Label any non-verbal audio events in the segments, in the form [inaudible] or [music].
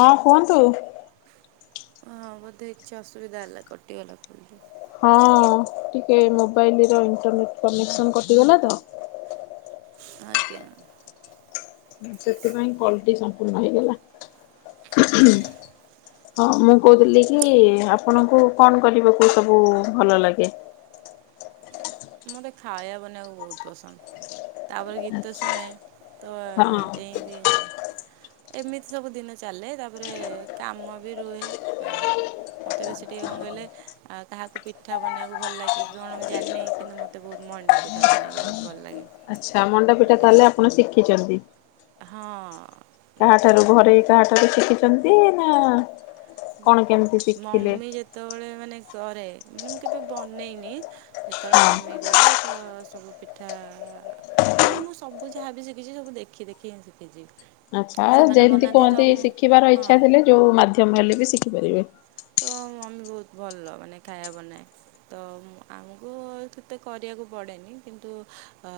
ହଁ କୁହନ୍ତୁ? ହଁ ବୋଧେ କିଛି ଅସୁବିଧା ହେଲା କଟିଗଲା ବୋଧେ। ହଁ ଟିକେ ମୋବାଇଲର ଇଣ୍ଟରନେଟ୍ କନେକ୍ସନ କଟିଗଲା ତ ଆଜ୍ଞା। ସେଥିପାଇଁ କଲଟି ସମ୍ପୂର୍ଣ୍ଣ ହେଇଗଲା। ହଁ ମୁଁ କହୁଥିଲି କି ଆପଣଙ୍କୁ କଣ କରିବାକୁ ସବୁ ଭଲ ଲାଗେ? ମୋତେ ଖାଇବା ବନେଇବାକୁ ବହୁତ ପସନ୍ଦ ତାପରେ ଗୀତ ଶୁଣେ ତ ହଁ ଏନ୍ତି ଏମିତି ସବୁ ଦିନ ଚାଲେ ତାପରେ କାମ ବି ରୁହେ। ମୋତେ ବେଶୀ ଟିକି କଣ କହିଲେ ଆ କାହାକୁ ପିଠା ବନେଇବାକୁ ଭଲ ଲାଗେ କଣ ମୁଁ ଜାଣିନି? କିନ୍ତୁ ମୋତେ ବହୁତ ମଣ୍ଡା ପିଠା ବନେଇବାକୁ ବହୁତ ଭଲ ଲାଗେ। ଆଚ୍ଛା ମଣ୍ଡାପିଠା ମାନେ ତାହେଲେ ଆପଣ ଶିଖିଛନ୍ତି? ହଁ ତ କାହାଠାରୁ ଘରେ କାହାଠାରୁ ଶିଖିଛନ୍ତି ନା? କଣ କେମିତି ଶିଖିଲେ? ସେତେବେଳେ ମାନେ କରେ ମାନେ ମୁଁ କେବେ ବନେଇନି ଯେତେବେଳେ ହଁ। ମମି କରେ। ତ ସବୁ ପିଠା। ମାନେ ମୁଁ ସବୁ ଯାହାବି ଶିଖିଛି ସବୁ ଦେଖି ଦେଖିକି ହିଁ ଶିଖିଛି। ଆଚ୍ଛା ସେମାନେ ଯେମିତି ବନାନ୍ତି ତ କୁହନ୍ତି ମୁଁ ଶିଖିବାର ହଁ ଇଚ୍ଛା ଥିଲେ ଯୋଉ ମାଧ୍ୟମ ହେଲେ ବି ଶିଖିପାରିବେ। ତ ମମି ବହୁତ ଭଲ ମାନେ ଖାଇବା ବନାଏ। ତ ଆମକୁ ସେତେ କରିବାକୁ ପଡ଼େନି କିନ୍ତୁ ଆ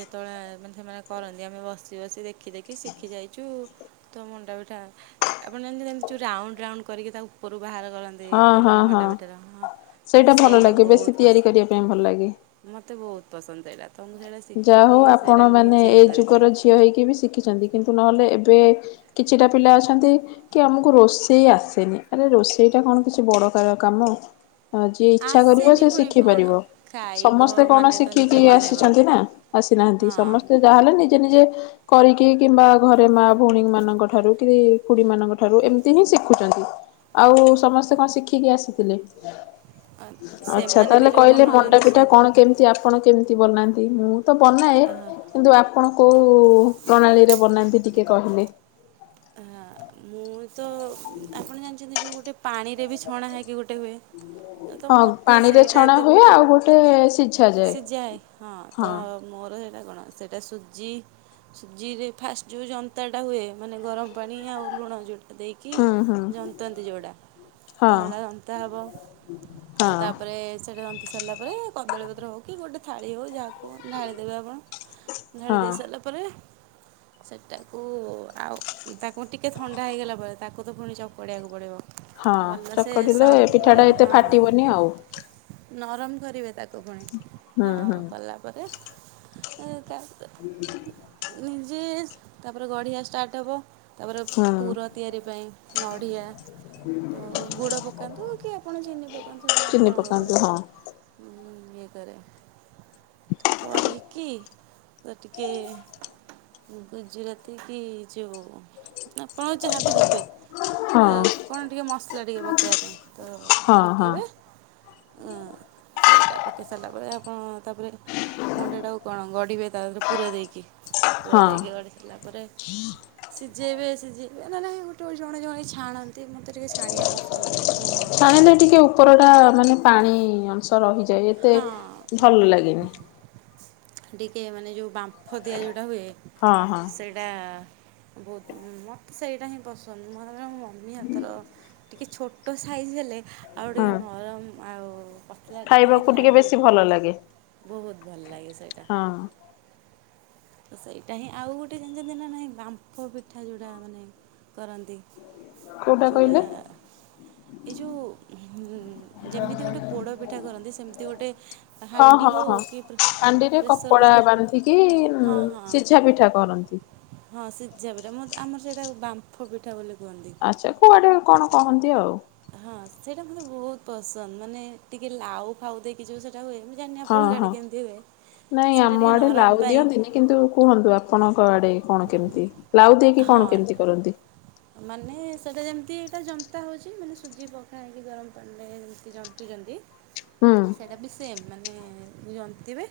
ଯେତୋଳେ ମାନେ ସେମାନେ କରନ୍ତି ଆମେ ବସି ବସି ଦେଖି ଦେଖି ଶିଖି ଯାଇଚୁ। ତ ମଣ୍ଡାପିଠା ଆପଣ ଜାଣିଚ ଜା ଯୋଉ ରାଉଣ୍ଡ୍ ରାଉଣ୍ଡ୍ କରିକି ତା ଉପରୁ ବାହାର କର ରେ ହଁ ହଁ ମାନେ ହଁ ମଣ୍ଡାପିଠର ହଁ ମତେ ଭଲ ସେଇଟା ଲାଗେ ବେଶୀ ବହୁତ ପସ ତିଆରି କରିବା ପାଇଁ ଭଲ ଲାଗେ। ମତେ ବହୁତ ପସନ୍ଦ ସେଇଟା ତ ମୁଁ ସେଟା ଶିଖିକି ସେଟା ନିଜେ ହିଁ କରିଚି। ହିଅ ହେଇକି ବି ଶିଖିଚନ୍ତି କିନ୍ତୁ ନହେଲେ ଏବେ କିଛିଟା ପିଲା ଅଛନ୍ତି କି ଆମୁକୁ ରୋଷେଇ ଆସେନି ଆରେ ରୋଷେଇଟା କଣ କିଛି ବଡ଼ କାର କାମ? ହଁ ଯିଏ ଇଚ୍ଛା କରିବ ଆସେନି ସିଏ ପୁଣି ଶିଖି କ'ଣ ପାରିବ ଖାଇବ ସମସ୍ତେ କଣ ମାନେ ତ ନିଜେ ଶିଖିକି ବନେଇବ ଆସିଛ ନ୍ତି ନା ଆସିନାହାନ୍ତି ହଁ ସମସ୍ତେ ଯା ହେଲେ ନିଜେ ନିଜେ କରିକି କିମ୍ବା ଘରେ ମା ଭଉଣୀମାନଙ୍କ ଠାରୁ କି ଖୁଡ଼ିମାନଙ୍କ ଠାରୁ ଏମିତି ହିଁ ଶିଖୁଚନ୍ତି। ଆଉ ସମସ୍ତେ କଁ ଶିଖିକି ଆସିଥିଲେ? ଆଚ୍ଛା ସେମାନେ ବି ତାହେଲେ ଯେଉଁ କହିଲେ ବନଉଛନ୍ତି ସେ ମଣ୍ଡାପିଠା କଣ କେମତି ଆ ପଣ କେମତି ବନାନ୍ତି? ମୁଁ ତ ବନାଏ। କିନ୍ତୁ ଆପଣ କୋଉ ପ୍ରଣାଳୀରେ ବନାନ୍ତି ଟିକେ କହିଲେ। ଆଃ ମୁଁ ତ ଆପଣ ଜାଣିଚନ୍ତି ଯୋଉ ଗୋଟେ ପାଣିରେ ବି ଛଣା ହେଇକି ଗୋଟେ ହୁଏ। ତ ହଁ ମତେ ପାଣିରେ ସେଇଟା ଛଣା ଏତେ ହୁଏ ଆଉ ଗୋଟେ ସିଝାଯାଏ ସିଜାହେ ହଁ ତ ମୋର ହେଟା କଣ ସେଟା ସୁଜି ସୁଜିରେ ଫାଷ୍ଟ ଯୋଉ ଜନ୍ତାଟା ହୁଏ ମା ନେ ଗରମ ପାଣି ଆଉ ଲୁଣ ଯୋଉଟା ଦେଇକି ହୁଁ ହୁଁ ଜନ୍ତନ୍ତି ଯୋଉଡ଼ା। ତ ହଁ ହେଡ଼ା ଜନ୍ତା ହବ ହଁ ତ ତାପରେ ସେଟା ଜନ୍ତି ସାରଲା ପରେ କଦଳୀ ପତ୍ର ହଉ କି ଗୋଟେ ଥାଳି ହଉ ଯାହାକୁ ଢ଼ାଳି ଦେବେ ଆପଣ। ହଁ। ଢ଼ାଳି ଦେଇ ସାରିଲା ପରେ ସେଟାକୁ ଆଉ ତାକୁ ଟିକେ ଥଣ୍ଡା ହେଇଗଲା ପରେ ତାକୁ ତ ପୁଣି ଚକଡ଼ିଆକୁ ପଡ଼ିବ। ହଁ ଭଲସେ ଚକଟିଲେ ସଫ୍ଟ ପିଠାଟା କରାଜି ଏତେ ହଁ। ଫାଟିବନି ଆଉ ନରମ କରିବେ ତାକୁ ପୁଣି ହୁଁ ତ ହୁଁ। କଲା ପରେ ଏ ତା ଆମେ ଯୋଉଠି ନିଜେ ତାପରେ ଗଢ଼ିଆ ଷ୍ଟାର୍ଟ ହବ। ତାପରେ ହୁଁ ପୁର ତିଆରି ପାଇଁ ନଡ଼ିଆ ତ ଗୁଡ଼ ପକାନ୍ତୁ କି ଆପଣ ଚିନି ପକାନ୍ତୁ ସେଟା ଚିନି ଆପଣଙ୍କ ପକାନ୍ତୁ ହଁ ଓପରେ। ଉଁ ଇଏ କରେ କରି କିି ତ ଟିକେ ଗୁଜୁରାତି କି ଯୋଉ ଆପଣ ଯାହା ବି ଦେବେ ହଁ ଏ କଣ ଟିକେ ମସଲା ଟିକେ ପକେଇବା ପାଇଁ ତ ହଁ ହଁ। ପକାଇବେ ଅ ସେଇଟା ପକେଇ ସାରିଲା ପରେ ଆପଣ ତାପରେ ମଣ୍ଡାଟାକୁ କଣ ଗଢି଼ବେ ତାରେ ପୁର ଦେଇକି ହଁ ପୁର ଦେଇକି ଗଢ଼ି ସାରିଲା ପରେ [inaudible] ସିଜେଇବେ ସିଜେଇବେ ନାଁ ନାହିଁ ଗୋଟେ ଓ ଜଣେ ଜଣେ ଛାଣନ୍ତି ମତେ ଟିକେ ଛାଣିବା ପସନ୍ଦ ନୁହଁ। ହେଲେ ଟିକେ ଉପରଟା ମାନେ ପାଣି ଅଂଶ ରହିଯାଏ ଏତେ ହଁ ଭଲ ଲାଗେନି। ଟିକେ ମାନେ ଯୋଉ ବାମ୍ଫ ଦିଆ ଯୋଉଟା ହୁଏ ହଁ ହଁ। ଏଟା ବହୁତ ମତେ ସେଇଟା ହିଁ ପସନ୍ଦ ମୁଁ ହାବେ ମୋ ମମି ହାତର ଟିକେ ଛୋଟ ସାଇଜ୍ ହେଲେ ଆଉ ଟିକେ ହଁ ନରମ ଆଉ ପ ଖାଇବାକୁ ଟିକେ ବେଶୀ ଭଲ ଲାଗେ। ବହୁତ ଭଲ ଲାଗେ ସେଇଟା। ହଁ ତ ସେଇଟା ହିଁ ଆଉ ଗୋଟେ ଜାଣିଚନ୍ତି ନା ନାହିଁ ବାମ୍ଫ ପିଠା ଯୋଉଟା ମାନେ କରନ୍ତି? କୋଉଟା ଯୋଉଟା କହିଲେ ଏଇ ଯୋଉ ହୁଁ ଯେମିତି ଗୋଟେ ପୋଡ଼ପିଠା କରନ୍ତି ସେମିତି ଗୋଟେ ହଁ ହାଣ୍ଡି ହଁ ହଉ ହଁ କି ହାଣ୍ଡିରେ ପ୍ରେସର୍ କପଡ଼ା କୁକର୍ ବାନ୍ଧିକି ଉମ ହଁ ହଁ ଶି ସିଝା ପିଠା କରନ୍ତି। ହଁ ସିଝା ପିଠା ମ ଆମର ସେଇଟା ବାମ୍ଫ ପିଠା ବୋଲି କୁହନ୍ତି। ଆଚ୍ଛା କୁଆଡେ କଣ କହନ୍ତି ଆଉ। ହଁ ସେଇଟା ମୋତେ ବହୁତ ପସନ୍ଦ ମାନେ ଟିକେ ଲାଉ ଫାଉ ଦେଇକି ଯଉ ସେଇଟା ହୁଏ। ଜାଣିନି ହଁ ଆପଣଙ୍କ ଆଡେ ହଁ। କେମିତି ହୁଏ ନାଇଁ ସେଇଟା ଆମ ଟିକେ ଆଡେ ଲାଉ ନରମ ପାଇଁ ଦିଅନ୍ତିନି କିନ୍ତୁ କୁହନ୍ତୁ ଆପଣଙ୍କ ଆଡେ କଣ କେମିତି ଲାଉ ଦେଇକି ହଁ କଣ କେମିତି କରନ୍ତି? ମାନେ ସେଟା ଯେମିତି ଏଟା ଯନ୍ତା ହଉଚି ମାନେ ସୁଜି ପକା ହେଇକି ଗରମ ପାଣିରେ ଯେମିତି ଜ ଚନ୍ତି ହୁଁ ସେଇଟା ବି ସେମ୍ ମାନେ ଜନ୍ତିବେ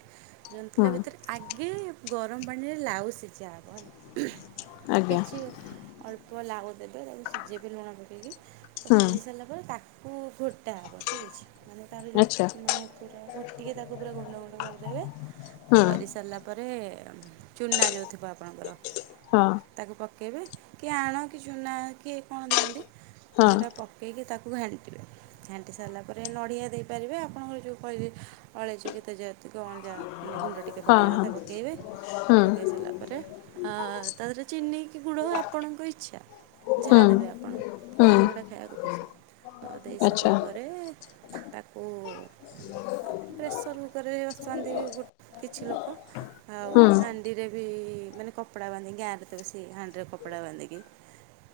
ହୁଁ ଜନ୍ତିଲା ଭିତରେ ଆଗେ ଗରମ ପାଣିରେ ଲାଉ ସିଝା ହବ ହେଲା। ଆଜ୍ଞା କିଛି ଅଳ୍ପ ଲାଉ ଦେବେ ତାକୁ ସିଝେଇବେ ଲୁଣ ପକେଇକି ତ ହୁଁ ସିଝି ସାରିଲା ତାକୁ ଫୁଟା ହବ ଠିକ୍ ଅଛି। ମାନେ ତାର ଯଉ ଆଚ୍ଛା ମାନେ ପୁରା ଘୋଟିକି ତାକୁ ପୁରା ଗୁଣ୍ଡ ଗୁଣ୍ଡ କରିଦେବେ ହୁଁ କରି ସାରିଲା ପରେ ଚୁନା ଯଉ ଥିବ ଆପଣଙ୍କର ହଁ। ତାକୁ ପକେଇବେ କି ଆଣ କି ଚୁନା କିଏ କଣ ଦିଅନ୍ତି ତ ହଁ ସେଇଟା ପ ପକେଇକି ତାକୁ ଘାଣ୍ଟିବେ। ଘାଣ୍ଟି ସାରିଲା ପରେ ନଡିଆ ଦେଇପାରିବେ ଆପଣଙ୍କର ଯୁ କହିଲି ଅଳେଇଚ କି ତେଜରାତି କି ଅଦା ମାନେ ଗୁଣ୍ଡ ଟିକେ ହଁ ପକେଇବା ହଁ କଥା ପକାଇବେ ହଁ ପକାଇ ସାରିଲା ପରେ ଆ ତାଧିରେ ଚିିନିକି ଗୁଡ ଆପଣଙ୍କ ଇଚ୍ଛା। ହୁଁ ଯାହା ଦେବେ ଆପଣ ହୁଁ ଯାହାକୁ ଯଉଟା ଖାଇବାକୁ ପସନ୍ଦ। ତ ଦେଇ ସାରିଲା ଆଚ୍ଛା ପରେ ତାକୁ ପ୍ରେସର କୁକରରେ ବସାନ୍ତି ଗୁ କିଛି ଲୋକ। ଆଉ ହୁଁ। ହାଣ୍ଡିରେ ବି ମାନେ କପଡା ବାନ୍ଧିକି ଗାଁରେତ ବେସି ହାଣ୍ଡିରେ କପଡା ବାନ୍ଧିକି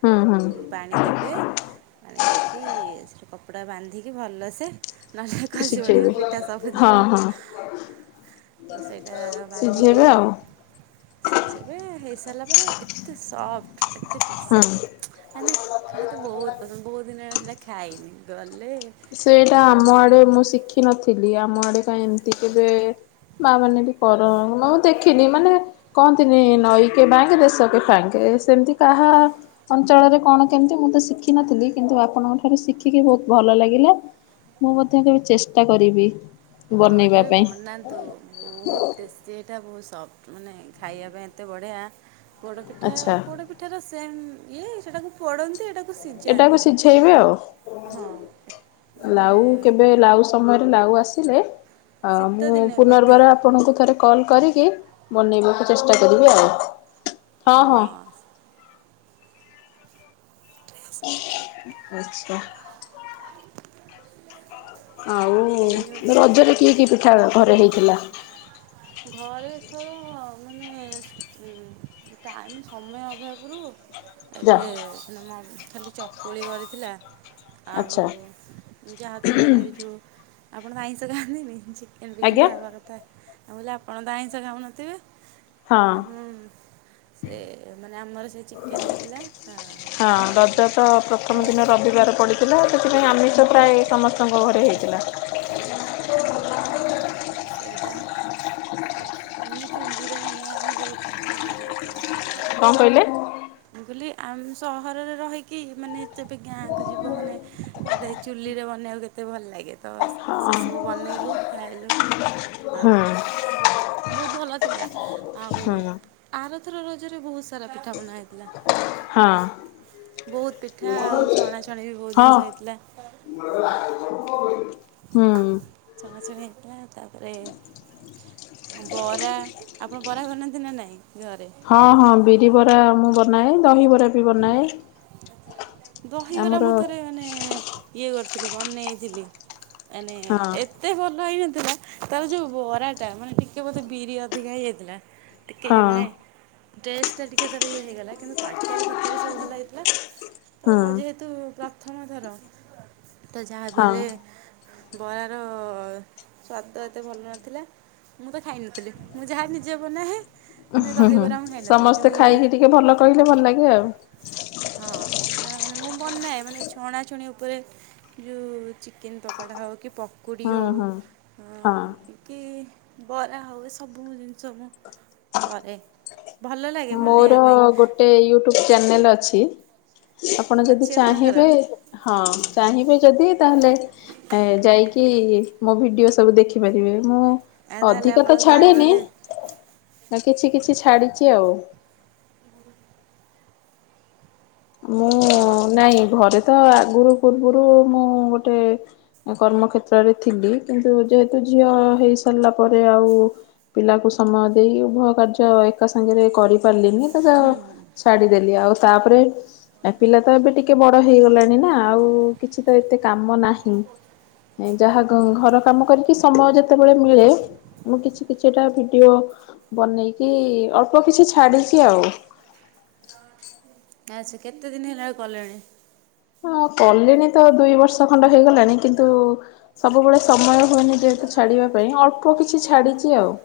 ହୁଁ ହୁଁ ପାଣି ଦେବେ। ପାଣି ଦେଇକି ସେଠି କପଡ଼ା ବାନ୍ଧିକି ଭଲସେ ନହେଲେ ଖସି ପଡିବ ସିଝେଇବେ ପିଠା ସବୁ ହଁ ଯିବ। ହଁ ତ ସେଇଟା ବାନ୍ଧିକି ସିଝେଇବେ ଆଉ ସିଝେଇବେ ହେଇ ଦେଲା ପରେ ଏତେ ସଫ୍ଟ ଏତେ ହୁଁ। ଟେଷ୍ଟ [unintelligible] ମତେ ବହୁତ ପସନ୍ଦ ବହୁତ ଦିନ ହେଲାଇଁ ସେଇଟା ଖାଇନି ଗଲେ ସେଇଟା ଘରେ ଆମ ଆଡେ ବନେଇକି ମୁଁ ଶିଖିିନଥିଲି ଆମ ଆଡେ କାଇଁ ଏମିତି କେବେ ମା ମାନେ ବି କର ମୁଁ ଦେଖିନି ମାନେ କହନ୍ତିନି ନଈକେ ବାଙ୍କେ ଦେଶକେ ଫାଙ୍କେ ସେମିତି କାହା ଅଞ୍ଚଳରେ କଣ କେମିତି ମୁଁ ତ ଶି ଶିଖିନଥିଲି କିନ୍ତୁ ଆପଣଙ୍କଠାରୁ ଶିଖିକି ବହୁତ ଭଲ ଲାଗିଲା। ମୁଁ ମଧ୍ୟ କେବେ ଚେଷ୍ଟା କରିବି। ହଁ ବନେଇବା କେବେ ପାଇଁ ବନା ତ ବହୁତୁ ଟେଷ୍ଟି ଏଇଟା ବହୁତ ସଫ୍ଟ ମାନେ ଖାଇବା ପାଇଁ ଏତେ ବଢିଆ ପୋଡପିଠା ଆଚ୍ଛା। ପୋଡ ପିଠାର ସେମ ଇଏ ସେଟାକୁ ପୋଡନ୍ତି ଏଇଟା କୁ ଏଟାକୁ ସିଜାନ୍ତି ସିଝେଇବେ ଆଉ। ହଁ ମାନେ ଲାଉ କେବେ ଲାଉ ସମୟରେ ଲାଉ ଆସିଲେ ଆ ଶୀତ ମୁଁ ଦିନେ ବୋଧେ ପୁନର୍ବାର ଆ ଆପଣଙ୍କୁ ଥରେ କଲ୍ କରିକି ବନେଇବାକୁ ଚେଷ୍ଟା କରିବି ଆଉ। ହଁ। [inaudible] ଏଇ ଆଉ ହେଉଛି ରଜରେ କିଏ କି ପିଠା ଘରେ ହେଇଥିଲା? [unintelligible] ଘରେ ତ ମାନେ ଉଁ ଟାଇମ୍ ସମୟ ଅଭାବରୁ ଯା ଏବେ ହେନା ମମ୍ ଖାଲି ଚକୁଳି କରିଥିଲା। ଆଉ ଆଚ୍ଛା। ଯାହାତ ଘରେ ଏଇ ଯୋଉ ଆପଣ ତ ଆଇଁଷ ଖାଆନ୍ତିନି ଚିକେନ ଫିକେନ୍ ଆଜ୍ଞା ଯାହା ଘରେ ଥାଏ। ଆଉ ହେଲେ ଆପଣ ତ ଆଇଁଷ ଖାଉନଥିବେ ହଁ। ଆପଣ ସେ ମାନେ ଆମର ସେ ଚିକେନ ହେଇଥିଲା ଆ ଆଉ ଘର୍ ସେଦିନ ରବିବାର ପଡିଥିଲା ସେଥିପାଇଁ ଆମିଷ ପ୍ରାୟ ସମସ୍ତଙ୍କ ଘରେ ହେଇଥିଲା। ସେଇଟା ଆ ମାନେ ଚୁଲିରେ ବନେଇବା ପାଇଁ ଯୋଉ ଗାଁରେ କେତେ ବେଳେ ଭଲ ଲାଗେ। କଣ କହିଲେ? ମୁଁ କହିଲି ଆମ୍ ସହରରେ ରହିକି ମାନେ ଯେବେ ଗାଁକୁ ଯିବ ମାନେ ଗୋଟେ ଚୁଲିରେ ବନେଇବାକୁ କେ ତେ ଭଲ ଲାଗେ ତ ହଁ ସେସବୁ ବନେଇଲୁ ଖାଇଲୁ ତ ହଁ ବୋହୁତ ଭଲ ଥିଲା। ଆଉ ହଁ ଆରଥର ରଜରେ ବୋହୁତ ସାରା ପିଠା ବନା ହେଇଥିଲା। ହଁ ବୋହୁତ ପିଠା ଆଉ ଛଣାଛଣି ବି ବୋହୁତ ହଁ ଜିନିଷ ହେଇଥିଲା। ହୁଁ। ଛଅ ମାସରେ ହେଇଥିଲା ତାପରେ ବରା ଆପଣ ବରା ବନାନ୍ତି ନା ନାଇଁ ଘରେ? ହଁ ହଁ ବିରି ବରା ମୁଁ ବନାଏ। ଦହିବରା ବି ବନାଏ। ଦହିବରା ଆମର ମୁଁ ଥରେ ମାନେ ଇଏ କରିଥିଲି ବନେଇଥିଲି ମାନେ ହଁ ଏ ତେ ଭଲ ହେଇନଥିଲା ତାର ଯୋଉ ବରାଟା ମାନେ ଟିକେ ବୋଧେ ବିରି ଅଧିକା ହେଇଯାଇଥିଲା। ଟିକେ ହଁ ଇଏ ମାନେ ଟେଷ୍ଟଟା ଟିକେ ତାର ଇଏ ହେଇଗଲା, କିନ୍ତୁ ତରକାରୀ ଫରକାରୀ ସବୁ ଭଲ ହେଇଥିଲା। ତ ହଁ ଯେହେତୁ ପ୍ରଥମ ଥର ତ ଯାହାବି ହଁ ହେଲେ ବରାର ସ୍ଵାଦ ଏତେ ଭଲ ନଥିଲା। ମୁଁ ତ ଖାଇ ନଥିଲି। ମୁଁ ଯାହା ନିଜେ ବନାଏ ଉଁ ମାନେ ହୁଁ ହୁଁ ଦହିବରା ମୁଁ ଖାଇନଥିଲି ସମସ୍ତେ କିନ୍ତୁ ଖାଇକି ଟିକେ ଭଲ କହିଲେ ଭଲ ଲାଗେ ଆଉ। ହଁ ସେଇଟା ମାନେ ମୁଁ ବନାଏ ମାନେ ଛଣା ଛୁଣି ଉପରେ ଯୋ ଚିକେନ ପକୋଡା ହୋଉ କି ପକୁଡି ହୁଁ ହୋଉ ହୁଁ। ହଁ କି ବରା ହୋଉ ସବୁ ଜିନିଷ ମୁଁ କରେ। ଭଲ ଲାଗେ ବନେଇବା ମୋର ପାଇଁ ଗୋଟେ ୟୁଟ୍ୟୁବ ଚ୍ୟାନେଲ ଅଛି। ଆପଣ ଅଛି ଯଦି ଆପଣଙ୍କର? ଚାହିଁବେ ହଁ ଚାହିଁବେ ଯଦି ତାହେଲେ ଏ ଯାଇକି ମୋ ଭିଡିଓ ସବୁ ଦେଖିପାରିବେ। ମୁଁ ଆଉ ତାହେଲେ ଅଧିକା ଆପଣ ତ ଘରେ ଛାଡିନି ବୋଧେ କିଛି କିଛି ଛାଡିଚି ଆଉ। ମୁଁ ହଁ ନାଇଁ ଘରେ ତ ଆଗରୁ ପୂର୍ବରୁ ମୁଁ ଗୋଟେ କର୍ମକ୍ଷେତ୍ରରେ ଥିଲି କିନ୍ତୁ ଯେହେତୁ ଝିଅ ହେଇସାରିଲା ପରେ ଆଉ ପିଲାକୁ ସମୟ ଦେଇ ଉଭୟ କାର୍ଯ୍ୟ ଏକା ସାଙ୍ଗରେ କରି ପାରିଲିନି ତ ଯୋ ଛାଡିଦେଲି ଆଉ ତାପରେ ଏ ପିଲାତ ଏବେ ଟିକେ ବଡ ହେଇଗଲାଣି ନା ଆଉ କିଛି ତ ଏତେ କାମ ନାହିଁ। ଯାହା ଘ-ଘର କାମ କରିକି ସମୟ ଯେତେବେଳେ ମିଳେ। ମୁଁ କିଛି କିଛିଟା ଭିଡିଓ ବନେଇକି ଅଳ୍ପ କିଛି ଛାଡଚି ଆଉ। ଆଚ୍ଛା କେତେ ଦିନ ହେଲା ଆଉ କଲେଣି? ହଁ କଲିଣି ତ ଦୁଇ ବର୍ଷ ଖଣ୍ଡ ହେଇଗଲାଣି କିନ୍ତୁ ସବୁବେଳେ ସମୟ ହୁଏନି ଦେହେତୁ ଛାଡିବା ପାଇଁ ଅଳ୍ପ କିଛି ଛାଡିଚି ଆଉ।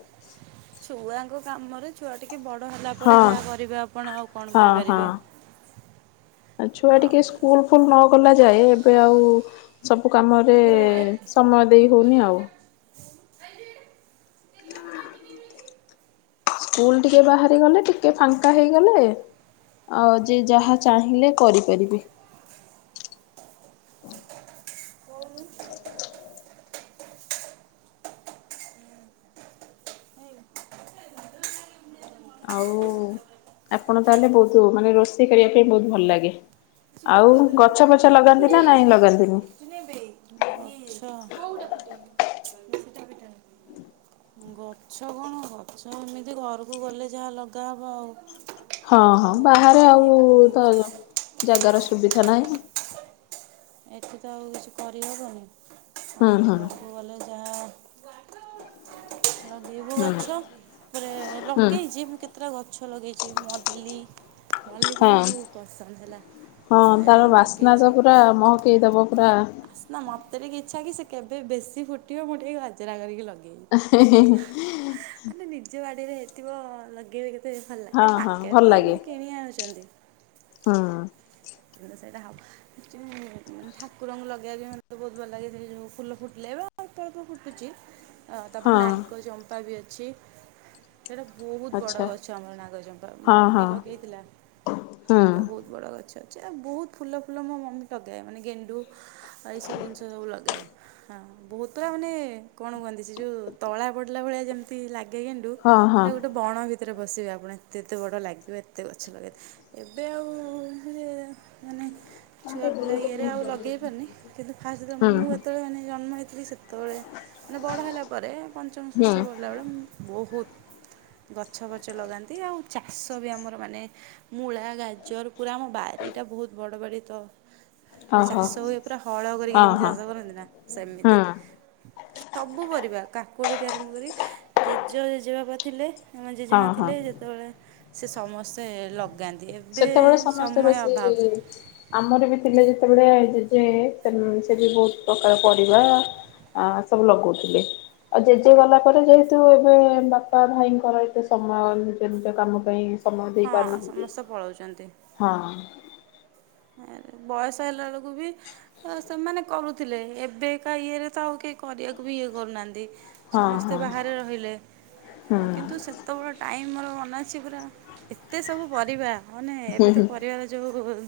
ଛୁଆଙ୍କ କାମରେ ଛୁଆ ଟିକେ ବଡ ହେଲା ପରେ ହଁ ଯାହା କରିବେ ଆପଣ ଆଉ କଣ କରିପାରିବେ? ଆ ଛୁଆ ଆଉ ଟିକେ ସ୍କୁଲ ଫୁଲ ନ ଗଲା ଯାଏ ଏବେ ଆଉ ସବୁ କାମରେ ତାପରେ ସମୟ ଦେଇ ହେଉନି ଆଉ। ହଁ ସ୍କୁଲ ଟିକେ ବାହାରି ଗଲେ ଟିକେ ଫାଙ୍କା ହେଇଗଲେ। ଆଉ ଯେ ଯାହା ଚାହିଁଲେ କରିପାରିବି। [inaudible] ଆଉ ଆପଣ ତାହେଲେ ବହୁତ ମାନେ ରୋଷେଇ କରିବା ପାଇଁ ବହୁତ ଭଲ ଲାଗେ। ଆଉ ଗଛ ଫଛ ଲଗାନ୍ତି ନା ନାଇଁ ଲଗାନ୍ତିନି। ଚିହ୍ନେବେ। ଅ ଛ। କୋଉଡ଼ା ଫିଟେଇବି? [unintelligible] ଗଛ କଣ ଗଛ ଏମିତି ଘରକୁ ଗଲେ ଯାହା ଲଗାହବ ଆଉ। [inaudible] ହଁ ଏଇଠେ ହଁ ଆଉ। ବାହାରେ [inaudible] ଇଏ ଆଉ କାଟି ତ ଦେଇଛି। ଜାଗାର ସୁବିଧା ନାହିଁ [inaudible] [inaudible] ଏଠି ତ [inaudible] ଆଉ କିଛି କରିହେବନି ହୁଁ ଆଉ ହୁଁ ଘରକୁ ଗଲେ ଯାହା ଦେବୁ ହୁଁ ଗଛ [unintelligible] ରେ ହୁଁ ଲଗେଇଛି। ମୁଁ କେତେଟା ଗଛ ଲଗେଇଛି ମଲ୍ଲି ମଲ୍ଲି ହଁ। ଫୁଲ ମତେ ବହୁତ ପସନ୍ଦ ହେଲା। ହଁ ତ ସେଇଟା ତାର ମୁଁ ବାସ୍ନା ତ ଲଗେଇଛି ପୁରା ମହକେଇ ଦବ ପୁରା ବାସ୍ନା ମୋତେ ଟିକେ ଇଚ୍ଛା କିି ସେ କେବେ ବେଶୀ ଫୁଟିବ ମୁଁ ଟିକେ ଗଜରା କରିକି ଲଗେଇବି। ହେ-ହେ-ହେ ଆରେ ନିଜ ବାଡ଼ିରେ ହେଇଥିବ ଲଗେଇବେ କେତେ ଭଲ ଲାଗିବ ହଁ ହଁ ମାର୍କେଟ୍ ତ ଏମିତି କିଣି ଆଣୁଛନ୍ତି। ହଁ [unintelligible] ସେଟା ହବ [unintelligible] ଠାକୁରଙ୍କୁ ଲଗେଇବାକୁ ମତେ ବହୁତ ଭଲ ଲାଗେ ସେ ଯୋଉ ଫୁଲ ଫୁଟିଲେ। [unintelligible] ଅଳ୍ପ ଅଳ୍ପ ଫୁଟୁଛି ଅ ତାପରେ ହଁ ନାଗଚମ୍ପା ବି ଅଛି। ସେଇଟା ବହୁତ ବଡ଼ ଆଚ୍ଛା। ଗଛ ଆମର ନାଗଚମ୍ପା ହଁ ମମି ହଁ ଲଗେଇଥିଲା ହୁଁ ସେଇଟା ବହୁତ ବଡ଼ ଗଛ ଅଛି ଆ ବହୁତ ଫୁଲ ଫୁଲ ମୋ ମମି ଲଗାଏ ମାନେ ଗେଣ୍ଡୁ ଆଉ ଏଇସବୁ ଜିନିଷ ସବୁ ଲଗାଏ। ହଁ ବହୁତୁରା ମାନେ କଣ କୁହନ୍ତି ସେ ଯୋଉ ତଳା ପଡ଼ିଲା ଭଳିଆ ଯେମିତି ଲାଗେ। [unintelligible] [unintelligible] ହଁ ହଁ ଗୋଟେ ବଣ ଭିତରେ ବସିବେ ଆପଣ ଏତେ ଏତେ ବଡ଼ ଲାଗିବେ ଏତେ ଗଛ ଲଗେଇ ଥିଲେ ଏବେ ଆଉ [unintelligible] ମାନେ ଛୁଆ ପିଲା ଇଏରେ ଆଉ ଲଗେଇ ପାରୁନି କିନ୍ତୁ ଫାଷ୍ଟରେ ହୁଁ ମୁଁ ହୁଁ ହୁଁ। ଯେତେବେଳେ ମାନେ ଜନ୍ମ ହେଥିଲି ସେ ସେତେବେଳେ ମାନେ ବଡ଼ ହେଲା ପରେ ପଞ୍ଚମ ଷଷ୍ଠ ପଢିଲା ବେଳେ ମ ବହୁତ ଗଛ ବଛ ଲଗାନ୍ତି ଆଉ ଚାଷ ବି ଆମର ମାନେ ମୂଳା ଗାଜର ପୁରା ଆମ ବାରିଟା ବହୁତ ବଡ଼ ବାଡ଼ି ତ ପୁରା ଓହୋ ଚାଷ ହୁଏ ପୁରା ହଳ କରିକି ହଁ ଯେମିତି ହଁ ଚାଷ କରନ୍ତି ନା ହୁଁ ସେମିତି। ସବୁ ପରିବା କାକୁଡ଼ିଟି ଆରମ୍ଭ କରି ଜେଜ ଜେଜେବାପା ଥିଲେ ଆମ ହଁ ଜେଜେମା ହଁ। ଥିଲେ ସେତେବେଳେ ସେ ସମସ୍ତେ ଲଗାନ୍ତି ଏବେ ସେତେବେଳେ ସମସ୍ତେ ସମୟ ବେଶୀ ଅଭାବ ଇ-ଇ ଆମର ବି ଥିଲେ ଯେତେବେଳେ ସେ ସେ ବି ବହୁତ ପ୍ରକାର ପରିବା ଆ ସବୁ ଲଗାଉଥିଲେ। ଆଉ ଜେଜେ ଗଲା ପରେ ଯେହେତୁ ଏବେ ବାପା ଭାଇଙ୍କର ଏତେ ସମୟ ନିଜ ନିଜ କାମ ପାଇଁ ସମୟ ଦେଇ ପାରୁନାହାନ୍ତି। ତ ପଳାଉଛନ୍ତି। ହଁ ଏ ବୟସ ହେଲା ବେଳକୁ ବି ତ ସେମାନେ କରୁଥିଲେ ଏବେକା ଇଏରେ ତ ଆଉ କେହି କରିବାକୁ ବି ଇଏ କରୁନାହାନ୍ତି। ହଁ ସମସ୍ତେ ହଁ ବାହାରେ ରହିଲେ ହୁଁ। କିନ୍ତୁ ସେ [inaudible] ଟାଇମ୍ ମୋର ମନେ ଅଛି ପୁରା ଏତେ ସବୁ ପରିବା ହଁ ମାନେ ଏବେ ତ ପରିବାର ଯୋଉ